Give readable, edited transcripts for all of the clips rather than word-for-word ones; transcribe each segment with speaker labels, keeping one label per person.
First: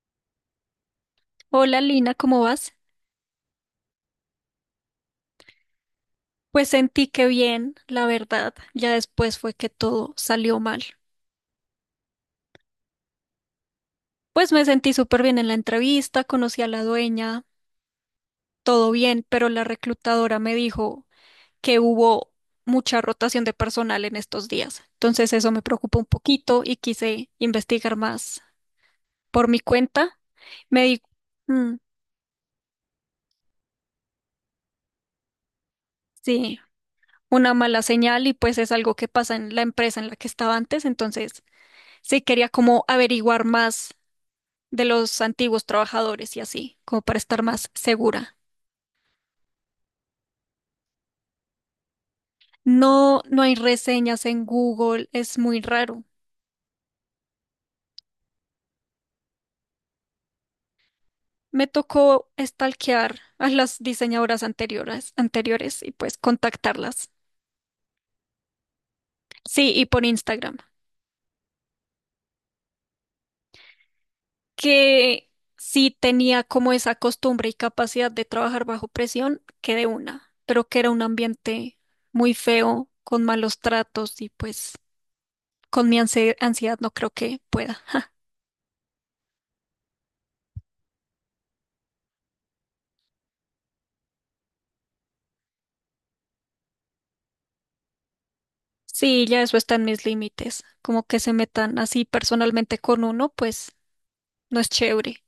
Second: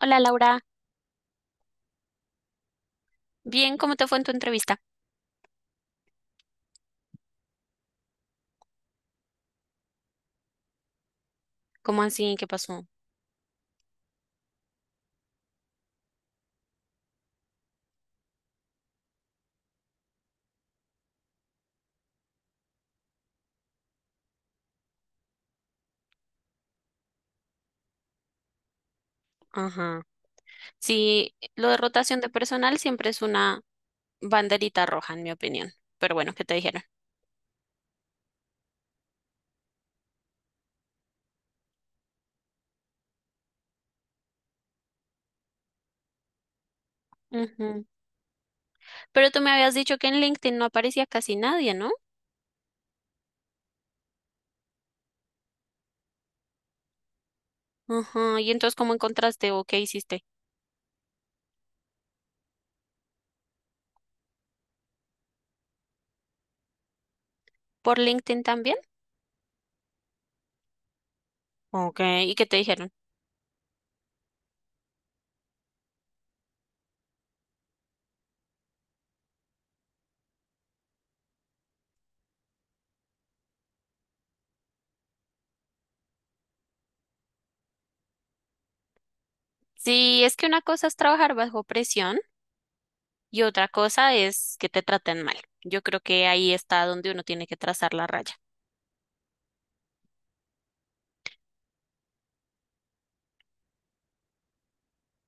Speaker 1: Hola Laura,
Speaker 2: Hola Lina, ¿cómo vas?
Speaker 1: bien, ¿cómo te fue en tu entrevista?
Speaker 2: Pues sentí que bien, la verdad, ya después fue que todo salió mal.
Speaker 1: ¿Cómo así? ¿Qué pasó?
Speaker 2: Pues me sentí súper bien en la entrevista, conocí a la dueña, todo bien, pero la reclutadora me dijo que hubo mucha rotación de personal en estos días. Entonces eso me preocupó un poquito y quise investigar más por mi
Speaker 1: Ajá.
Speaker 2: cuenta. Me di,
Speaker 1: Sí, lo
Speaker 2: mm,
Speaker 1: de rotación de personal siempre es una banderita roja, en mi opinión. Pero bueno, ¿qué te
Speaker 2: sí,
Speaker 1: dijeron?
Speaker 2: una mala señal y pues es algo que pasa en la empresa en la que estaba antes, entonces sí quería como averiguar más de los antiguos trabajadores y así, como para estar más
Speaker 1: Ujú.
Speaker 2: segura.
Speaker 1: Pero tú me habías dicho que en LinkedIn no aparecía casi nadie, ¿no?
Speaker 2: No, no hay reseñas en Google, es muy raro.
Speaker 1: Ajá. ¿Y entonces cómo encontraste o qué hiciste?
Speaker 2: Me tocó stalkear a las diseñadoras anteriores y pues contactarlas.
Speaker 1: ¿Por LinkedIn también?
Speaker 2: Sí, y por Instagram,
Speaker 1: Ok, ¿y qué te dijeron?
Speaker 2: que sí tenía como esa costumbre y capacidad de trabajar bajo presión, que de una, pero que era un ambiente muy feo, con malos tratos y pues con mi ansiedad no creo que pueda.
Speaker 1: Sí, es que una cosa es trabajar bajo presión y otra cosa es que te traten mal. Yo creo que ahí está donde uno tiene que trazar la raya.
Speaker 2: Sí, ya eso está en mis límites. Como que se metan así personalmente con uno, pues no es chévere.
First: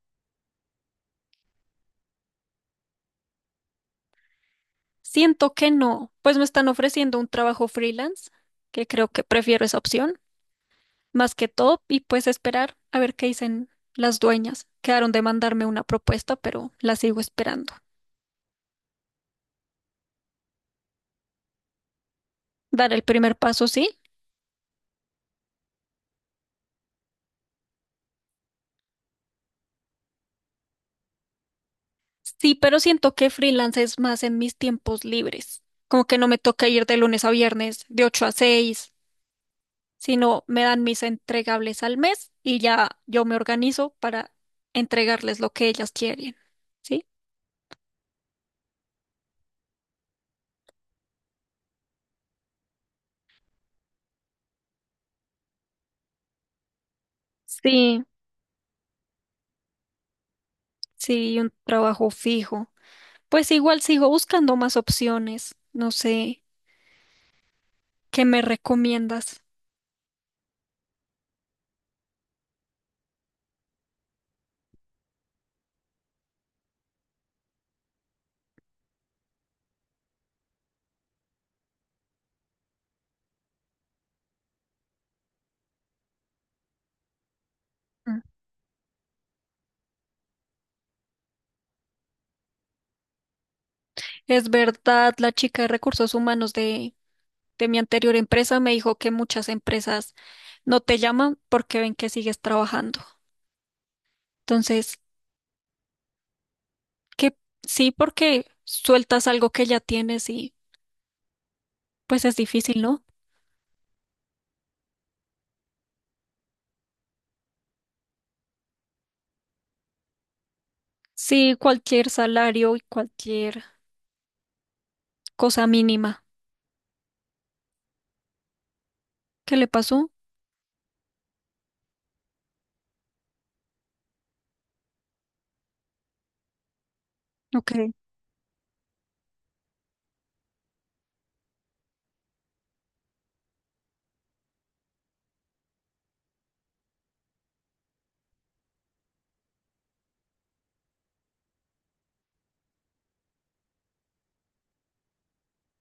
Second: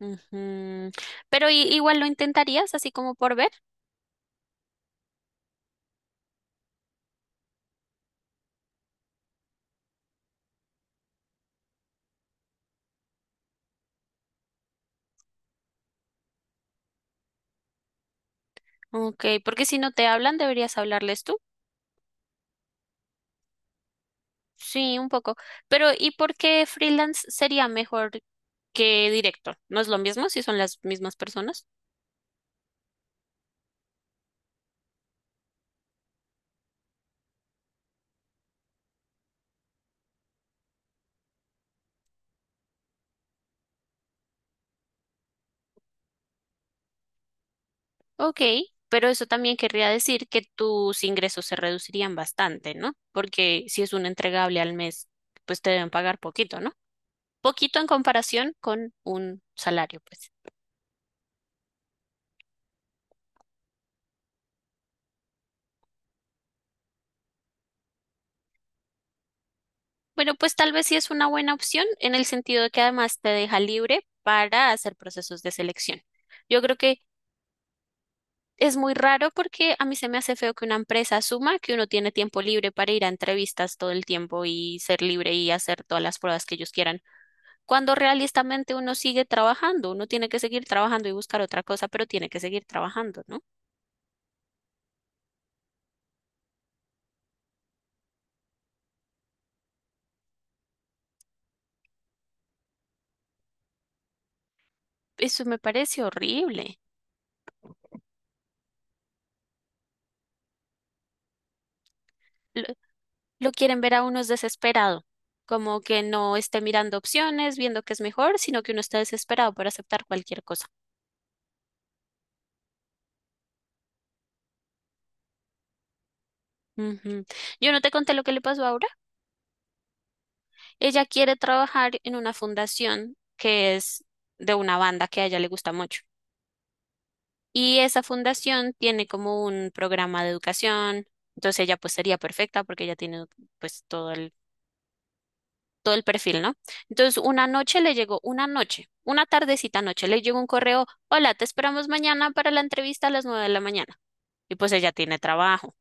Speaker 1: Ujú. Pero igual lo intentarías así como por ver.
Speaker 2: Siento que no, pues me están ofreciendo un trabajo freelance, que creo que prefiero esa opción, más que todo, y pues esperar a ver qué dicen las dueñas. Quedaron de mandarme una propuesta, pero la sigo esperando.
Speaker 1: Ok, porque si no te hablan, deberías hablarles tú.
Speaker 2: Dar el primer paso, sí.
Speaker 1: Sí, un poco. Pero ¿y por qué freelance sería mejor que directo? ¿No es lo mismo si son las mismas personas?
Speaker 2: Sí, pero siento que freelance es más en mis tiempos libres. Como que no me toca ir de lunes a viernes, de 8 a 6, sino me dan mis entregables al mes y ya yo me organizo para entregarles lo que ellas quieren. ¿Sí?
Speaker 1: Ok, pero eso también querría decir que tus ingresos se reducirían bastante, ¿no? Porque si es un entregable al mes, pues te deben pagar poquito, ¿no? Poquito en
Speaker 2: Sí,
Speaker 1: comparación con un salario, pues.
Speaker 2: sí, un trabajo fijo. Pues igual sigo buscando más opciones. No sé, ¿qué me recomiendas?
Speaker 1: Bueno, pues tal vez sí es una buena opción en el sentido de que además te deja libre para hacer procesos de selección. Yo creo que es muy raro porque a mí se me hace feo que una empresa asuma que uno tiene tiempo libre para ir a entrevistas todo el tiempo y ser libre y hacer todas las pruebas que ellos quieran, cuando
Speaker 2: Mm.
Speaker 1: realistamente uno sigue trabajando, uno tiene que seguir trabajando y buscar otra cosa, pero tiene que seguir trabajando, ¿no?
Speaker 2: Es verdad, la chica de recursos humanos de mi anterior empresa me dijo que muchas empresas no te llaman porque ven que sigues trabajando. Entonces,
Speaker 1: Eso me parece horrible.
Speaker 2: que sí, porque sueltas algo que ya tienes y pues es difícil, ¿no?
Speaker 1: Lo quieren ver a uno es desesperado, como que no esté mirando opciones, viendo qué es mejor, sino que uno está desesperado por aceptar cualquier cosa.
Speaker 2: Sí, cualquier salario y cualquier cosa mínima.
Speaker 1: Ujú. Yo no te conté lo que le pasó ahora.
Speaker 2: ¿Qué le pasó?
Speaker 1: Ella quiere trabajar en una fundación que es de una banda que a ella le gusta mucho.
Speaker 2: Ok.
Speaker 1: Y esa fundación tiene como un programa de educación. Entonces ella pues sería perfecta porque ella tiene pues todo el perfil, ¿no? Entonces, una noche le llegó, una noche, una tardecita noche, le llegó un correo, hola, te esperamos mañana para la entrevista a las 9 de la mañana. Y pues ella tiene trabajo.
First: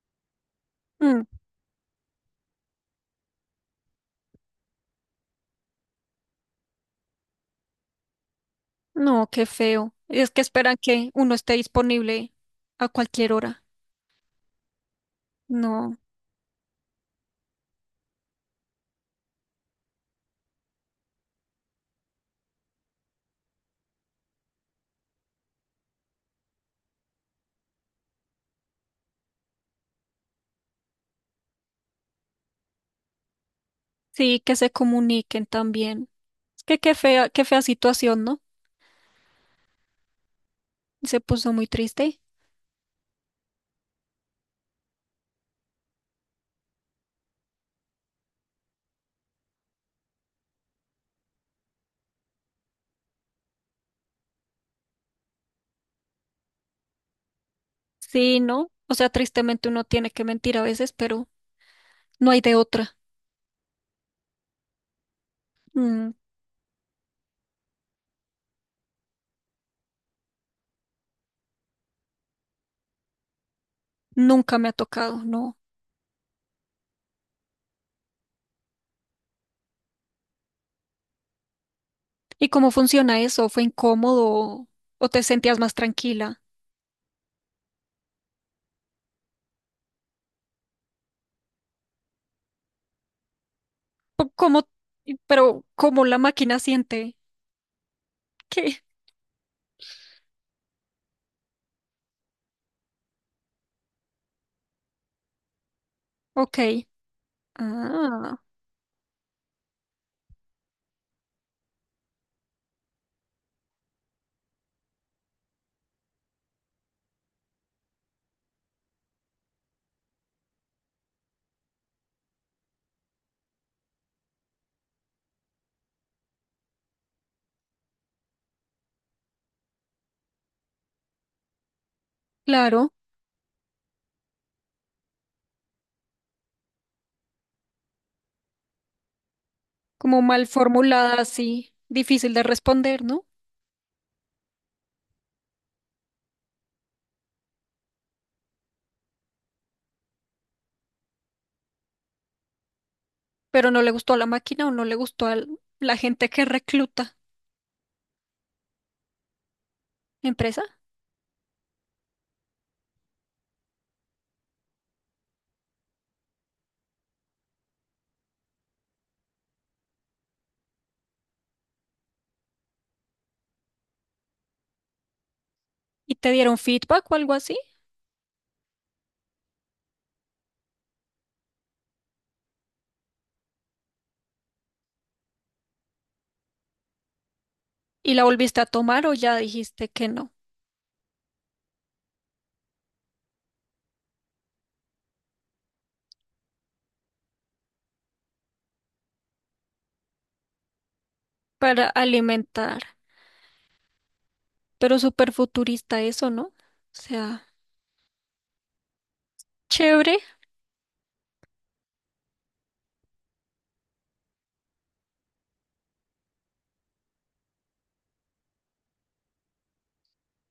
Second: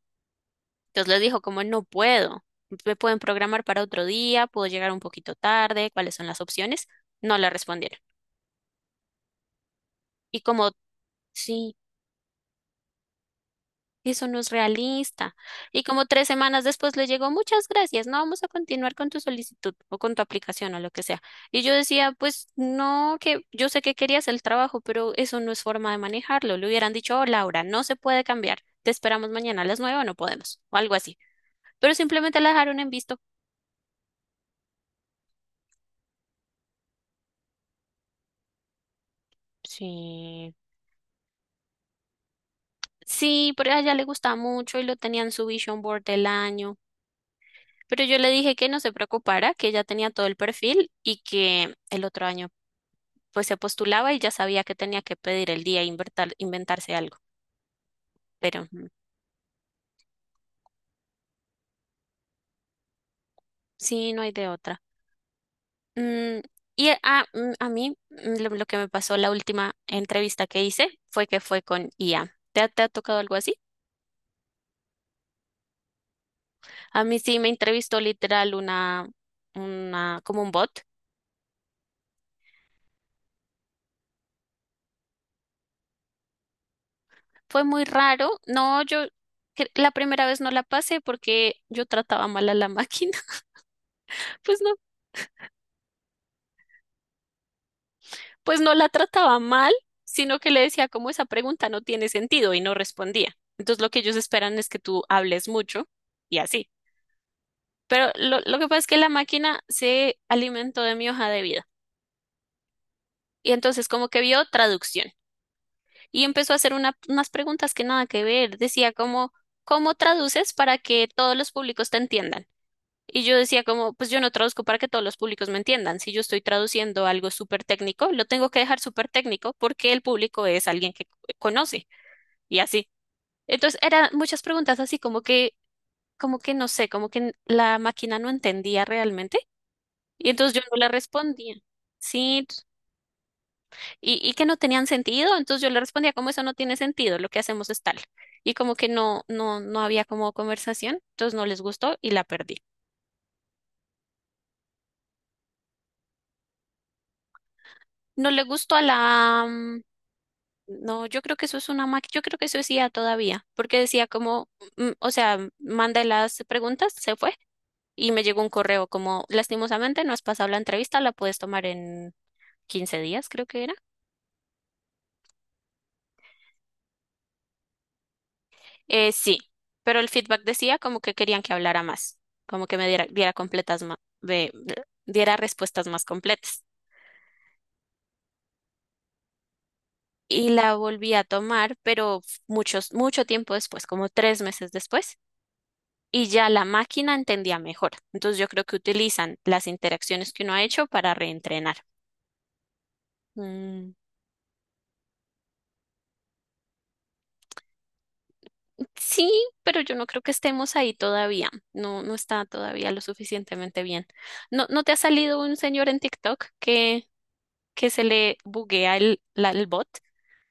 Speaker 1: Entonces le
Speaker 2: Mm,
Speaker 1: dijo, como no puedo, me pueden programar para otro día, puedo llegar un poquito tarde, ¿cuáles son las opciones? No le respondieron.
Speaker 2: no, qué feo. Es que
Speaker 1: Y como,
Speaker 2: esperan que uno esté
Speaker 1: sí,
Speaker 2: disponible a cualquier hora.
Speaker 1: eso no es realista. Y
Speaker 2: No.
Speaker 1: como tres semanas después le llegó, muchas gracias, no vamos a continuar con tu solicitud o con tu aplicación o lo que sea. Y yo decía, pues no, que yo sé que querías el trabajo, pero eso no es forma de manejarlo. Le hubieran dicho, oh, Laura, no se puede cambiar, te esperamos mañana a las 9 o no podemos, o algo así. Pero simplemente la dejaron en visto.
Speaker 2: Sí, que se comuniquen también. Es que qué fea situación, ¿no?
Speaker 1: Sí.
Speaker 2: Se puso muy triste.
Speaker 1: Sí, pero a ella le gustaba mucho y lo tenían en su vision board del año. Pero yo le dije que no se preocupara, que ella tenía todo el perfil y que el otro año pues se postulaba y ya sabía que tenía que pedir el día e inventar, inventarse algo,
Speaker 2: Sí,
Speaker 1: pero
Speaker 2: ¿no?
Speaker 1: ujú,
Speaker 2: O sea, tristemente uno tiene que mentir a veces, pero no hay de otra.
Speaker 1: sí, no hay de otra.
Speaker 2: Mm,
Speaker 1: Mm, y a mí lo que me pasó la última entrevista que hice fue que fue con IA. ¿Te, te ha tocado algo así?
Speaker 2: nunca me ha tocado, no.
Speaker 1: A mí sí me entrevistó literal una, como un bot.
Speaker 2: ¿Y cómo funciona eso? ¿Fue incómodo o te sentías más tranquila?
Speaker 1: Fue muy raro. No, yo la primera vez no la pasé porque yo trataba mal a la máquina.
Speaker 2: Po-
Speaker 1: Pues
Speaker 2: ¿Cómo?
Speaker 1: no
Speaker 2: Pero ¿cómo la máquina siente?
Speaker 1: pues no
Speaker 2: ¿Qué?
Speaker 1: la trataba mal, sino que le decía como esa pregunta no tiene sentido y no respondía. Entonces lo que ellos esperan es que tú hables mucho y así.
Speaker 2: Ok.
Speaker 1: Pero
Speaker 2: Ah,
Speaker 1: lo que pasa es que la máquina se alimentó de mi hoja de vida y entonces como que vio traducción y empezó a hacer unas preguntas que nada que ver. Decía como, ¿cómo traduces para que todos los públicos te entiendan? Y yo decía como, pues yo no traduzco para que todos los públicos me entiendan. Si yo estoy traduciendo algo súper técnico, lo tengo que dejar súper técnico porque el público es alguien que conoce. Y así.
Speaker 2: claro.
Speaker 1: Entonces eran muchas preguntas así como que no sé, como que la máquina no entendía realmente
Speaker 2: Como
Speaker 1: y
Speaker 2: mal
Speaker 1: entonces yo no le
Speaker 2: formulada,
Speaker 1: respondía.
Speaker 2: así, difícil de
Speaker 1: Sí,
Speaker 2: responder, ¿no?
Speaker 1: y que no tenían sentido, entonces yo le respondía como eso no tiene sentido, lo que hacemos es tal. Y como que no había como conversación, entonces no les gustó y la perdí.
Speaker 2: Pero ¿no le gustó a la máquina o no le gustó a la gente que recluta
Speaker 1: No le gustó a la... mm,
Speaker 2: empresa?
Speaker 1: no, yo creo que eso es una máquina, yo creo que eso decía todavía, porque decía como, mm, o sea, manda las preguntas, se fue y me llegó un correo como, lastimosamente no has pasado la entrevista, la puedes tomar en 15 días, creo que era.
Speaker 2: ¿Y te dieron feedback o algo así?
Speaker 1: Sí, pero el feedback decía como que querían que hablara más, como que me diera, diera completas ma- de- diera respuestas más completas.
Speaker 2: ¿Y la volviste a tomar o ya dijiste que no?
Speaker 1: Y la volví a tomar, pero mucho tiempo después, como 3 meses después, y ya la máquina entendía mejor. Entonces yo creo que utilizan las interacciones que uno ha hecho para reentrenar.
Speaker 2: Para alimentar.
Speaker 1: Mm.
Speaker 2: Pero súper futurista eso, ¿no? O sea,
Speaker 1: Sí, pero yo no
Speaker 2: chévere.
Speaker 1: creo que estemos ahí todavía. No, no está todavía lo suficientemente bien. ¿No, no te ha salido un señor en TikTok que se le buguea el bot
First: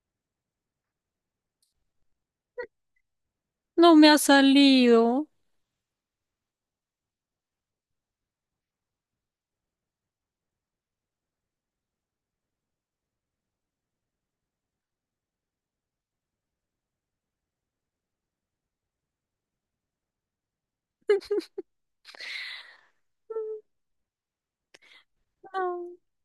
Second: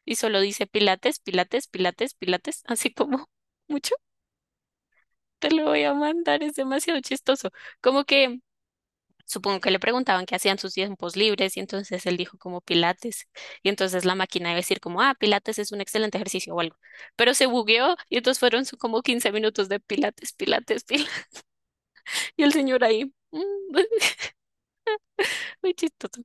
Speaker 1: y solo dice pilates, pilates, pilates, pilates? Así como mucho.
Speaker 2: No me ha salido.
Speaker 1: Te lo voy a mandar, es demasiado chistoso. Como que supongo que le preguntaban qué hacían sus tiempos libres y entonces él dijo como Pilates. Y entonces la máquina iba a decir como, ah, Pilates es un excelente ejercicio o algo. Pero se bugueó y entonces fueron como 15 minutos de Pilates, Pilates, Pilates. Y el señor ahí, mm, muy
Speaker 2: No,
Speaker 1: chistoso.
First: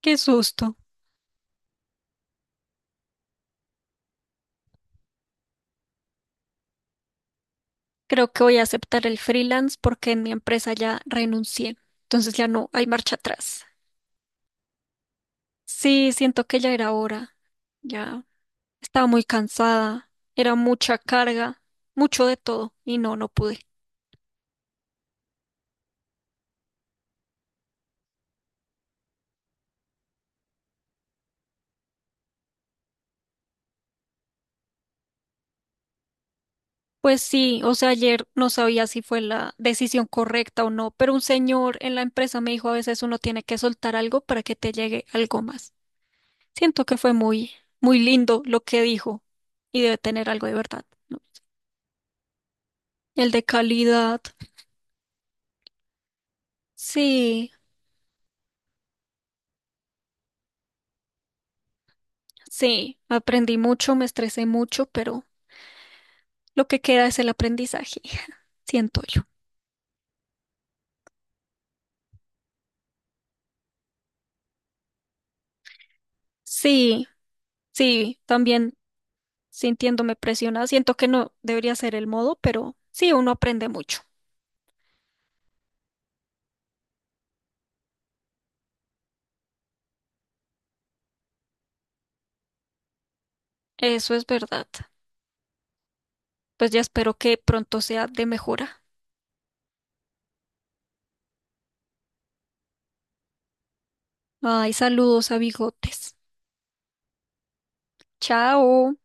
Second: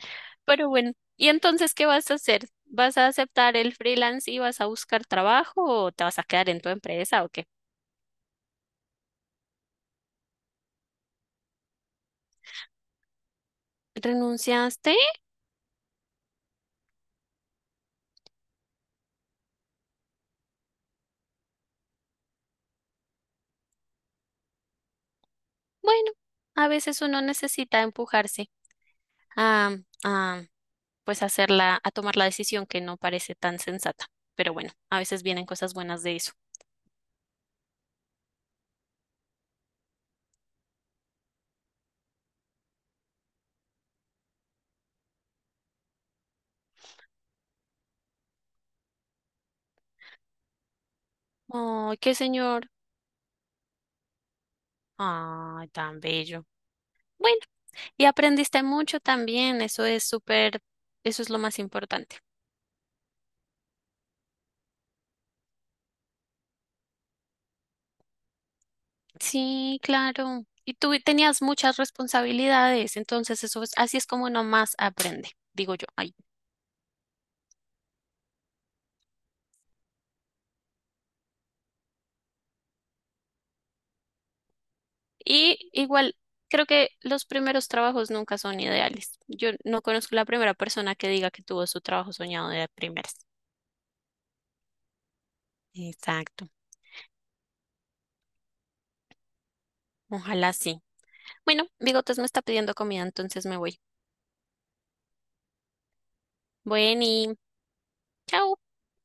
Speaker 2: qué
Speaker 1: Pero
Speaker 2: susto.
Speaker 1: bueno, ¿y entonces qué vas a hacer? ¿Vas a aceptar el freelance y vas a buscar trabajo o te vas a quedar en tu empresa o qué?
Speaker 2: Creo que voy a aceptar el freelance porque en mi empresa ya renuncié. Entonces ya no hay marcha atrás.
Speaker 1: ¿Renunciaste?
Speaker 2: Sí, siento que ya era hora. Ya estaba muy cansada. Era mucha carga, mucho de todo y no, no pude.
Speaker 1: Bueno, a veces uno necesita empujarse a, pues hacerla, a tomar la decisión que no parece tan sensata. Pero bueno, a veces vienen cosas buenas de eso.
Speaker 2: Pues sí, o sea, ayer no sabía si fue la decisión correcta o no, pero un señor en la empresa me dijo a veces uno tiene que soltar algo para que te llegue algo más. Siento que fue muy, muy lindo lo que dijo y debe tener algo de verdad, ¿no?
Speaker 1: Ay, qué señor.
Speaker 2: El de calidad.
Speaker 1: Ay, tan bello. Bueno,
Speaker 2: Sí.
Speaker 1: y aprendiste mucho también, eso es súper, eso es lo más importante.
Speaker 2: Sí, aprendí mucho, me estresé mucho, pero lo que queda es el aprendizaje, siento yo.
Speaker 1: Sí, claro. Y tú tenías muchas responsabilidades, entonces eso es, así es como uno más aprende, digo yo. Ay.
Speaker 2: Sí, sí, también sintiéndome presionada, siento que no debería ser el modo, pero sí, uno aprende mucho.
Speaker 1: Y igual, creo que los primeros trabajos nunca son ideales. Yo no conozco la primera persona que diga que tuvo su trabajo soñado de primeras.
Speaker 2: Eso es verdad.
Speaker 1: Exacto.
Speaker 2: Pues ya espero que pronto sea de mejora.
Speaker 1: Ojalá sí. Bueno, Bigotes me está pidiendo comida, entonces me voy.
Speaker 2: Ay, saludos a Bigotes.
Speaker 1: Bueno, y chao.
Speaker 2: Chao.